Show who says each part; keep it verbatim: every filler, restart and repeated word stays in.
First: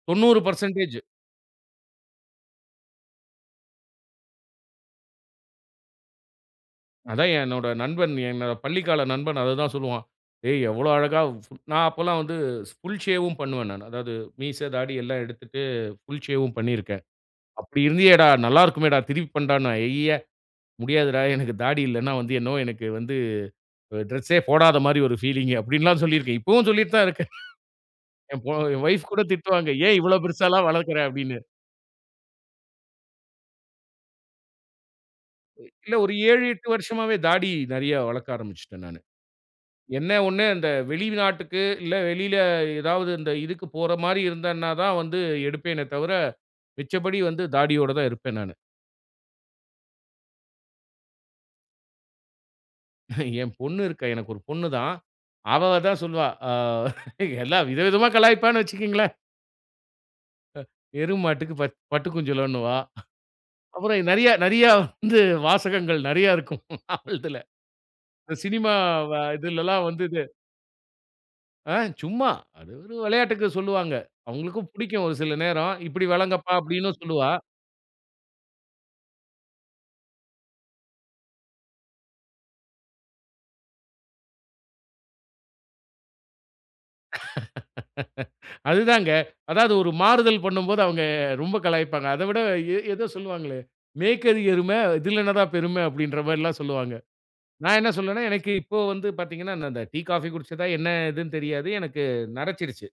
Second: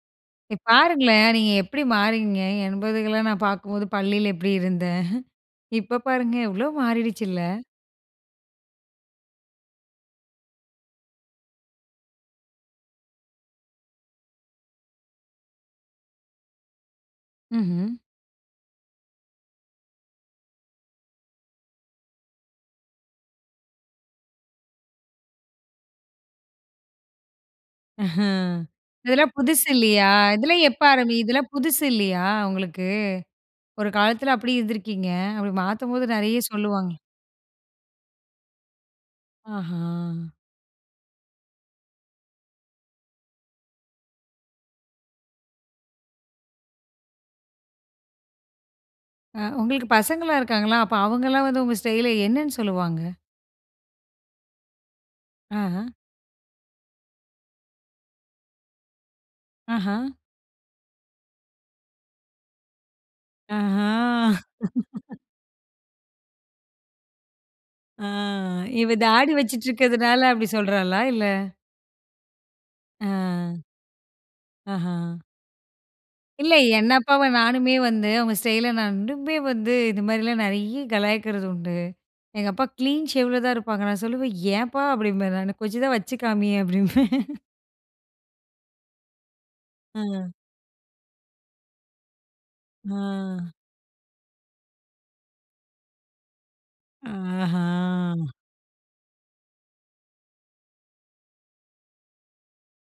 Speaker 1: தொண்ணூறு
Speaker 2: ப்
Speaker 1: பர்சென்டேஜ்
Speaker 2: பாருங்களேன், நீங்க எப்டி மாறிவிங்க, என்பதுகெல்லாம் நான் பார்க்கும்போது பள்ளில எப்டி இருந்தேன் இப்போ பாருங்க எவ்ளோ
Speaker 1: அதான்
Speaker 2: மாறிடுச்சில்ல.
Speaker 1: என்னோட நண்பன், என்னோட பள்ளிக்கால நண்பன் அது தான் சொல்லுவான். ஏய் எவ்வளோ அழகா, சு நான் அப்போல்லாம் வந்து ஷ் புல் ஷேவ்வும் பண்ணுவேன் நானு. அதாவது மீச, தாடி எல்லாம் எடுத்துட்டு புல் ஷேவ்வும் பண்ணியிருக்கேன். அப்டி
Speaker 2: ம்ஹ்ம்.
Speaker 1: இருந்தீயேடா, நல்லா இருக்குமேடா, திருப்பி பண்ணுடாண்னா. ஐய்யிய! முடியாதுடா. எனக்கு தாடி இல்லைன்னா வந்து, என்னவோ எனக்கு வந்து ஒரு டிரெஸ்ஸே போடாத மாரி ஒரு பீலிங்கு அப்டின்ல்லாம் சொல்லியிருக்கேன். இப்பவும் சொல்லிட்டுத் தான் இருக்கேன்.
Speaker 2: ஆஹ,
Speaker 1: என் பொ என் வொய்ஃப் கூட
Speaker 2: இதெல்லாம் புதுசு
Speaker 1: திட்டுவாங்க. "ஏன்
Speaker 2: இல்லியா,
Speaker 1: இவ்வளவு
Speaker 2: இதெல்லாம்
Speaker 1: பெருசால்லாம்
Speaker 2: எப்ப
Speaker 1: வளர்க்குற
Speaker 2: ஆரம்பி
Speaker 1: அப்டின்னு.
Speaker 2: இதெல்லாம் புதுசு இல்லியா உங்களுக்கு. ஒரு காலத்துல அப்டி இருந்திருக்கீங்க, அப்டி
Speaker 1: இல்ல
Speaker 2: மாத்தும்போது
Speaker 1: ஒரு
Speaker 2: நறைய
Speaker 1: ஏழு, எட்டு
Speaker 2: சொல்லுவாங்க.
Speaker 1: வருஷமாவே தாடி நறைய வளர்க்க ஆரம்பிச்சுட்டேன் நானு.
Speaker 2: ஆஹா.
Speaker 1: என்ன ஒண்ணு அந்த வெளிநாட்டுக்கு, இல்ல வெளில ஏதாவது இந்த இதுக்கு போற மாரி இருந்தேனா தான் வந்து எடுப்பேனே தவுர, மிச்சபடி வந்து தாடியோட தான் இருப்பேன் நானு.
Speaker 2: ஆ, உங்களுக்கு பசங்கலாம் இருக்காங்களா? அப்ப அவங்கலாம் வந்து உங்க ஸ்டைல என்னன்னு சொல்லுவாங்க?
Speaker 1: என் பொண்ணு இருக்கா. எனக்கு ஒரு பொண்ணு தான். அவ
Speaker 2: ஆஹ.
Speaker 1: தான் சொல்லுவா. ஆ எல்லா வித விதமா கலாய்ப்பான்னு வச்சுக்கேங்களேன்.
Speaker 2: ஆஹ.
Speaker 1: அ எரும மாட்டுக்கு ப பட்டு குஞ்சலன்னுவா.
Speaker 2: ஆஹா.
Speaker 1: அப்புறம் நறைய நறையா வந்து வாசகங்கள் நறையா இருக்கும் அவல்துல.
Speaker 2: ஆ,
Speaker 1: இந்த சினிமா
Speaker 2: இவ
Speaker 1: வ
Speaker 2: தாடி வச்சிட்டு
Speaker 1: இதுலெல்லாம்
Speaker 2: இருக்கிறதுனால,
Speaker 1: வந்தது.
Speaker 2: அப்டி சொல்றாளா? இல்ல
Speaker 1: ஆ சும்மா, அது ஒரு விளையாட்டுக்கு
Speaker 2: அ.
Speaker 1: சொல்லுவாங்க. அவங்களுக்கும் புடிக்கும் ஒரு
Speaker 2: ஆஹ.
Speaker 1: சில நேரம், இப்டி
Speaker 2: இல்ல.
Speaker 1: விளங்கப்பா
Speaker 2: என்
Speaker 1: அப்டின்னும்
Speaker 2: அப்பாவ
Speaker 1: சொல்லுவா.
Speaker 2: நானுமே வந்து, அவங்க ஸ்டைல நான் இன்னுமே வந்து, இது மாரிலாம் நறைய கலாய்க்கிறது உண்டு. எங்க அப்பா கிளீன் ஷேவ்ல தான் இருப்பாங்க. நான் சொல்லுவேன், "ஏன்பா" அப்டிம்பேன் நானு. "கொஞ்சம் தான் வச்சு காமியேன்" அப்டிம்பேன்.
Speaker 1: அது தாங்க. அதாவது ஒரு
Speaker 2: அ.
Speaker 1: மாறுதல் பண்ணும்போது அவங்க ரொம்ப கலாய்ப்பாங்க. அத விட எ ஏதோ
Speaker 2: ஆ.
Speaker 1: சொல்லுவாங்களே, "மேய்க்கது எருமை, இதில என்ன தான் பெருமை" அப்டின்ற மாரில்லாம் சொல்லுவாங்க. நான் என்ன சொல்லுவேண்னா,
Speaker 2: ஆஹா.
Speaker 1: எனக்கு இப்போ வந்து பார்த்தீங்கன்னா, நான் இந்த டீ, காஃபி குடிச்சதா என்ன எதுன்னு தெரியாது. எனக்கு நரைசச்சிருச்சு.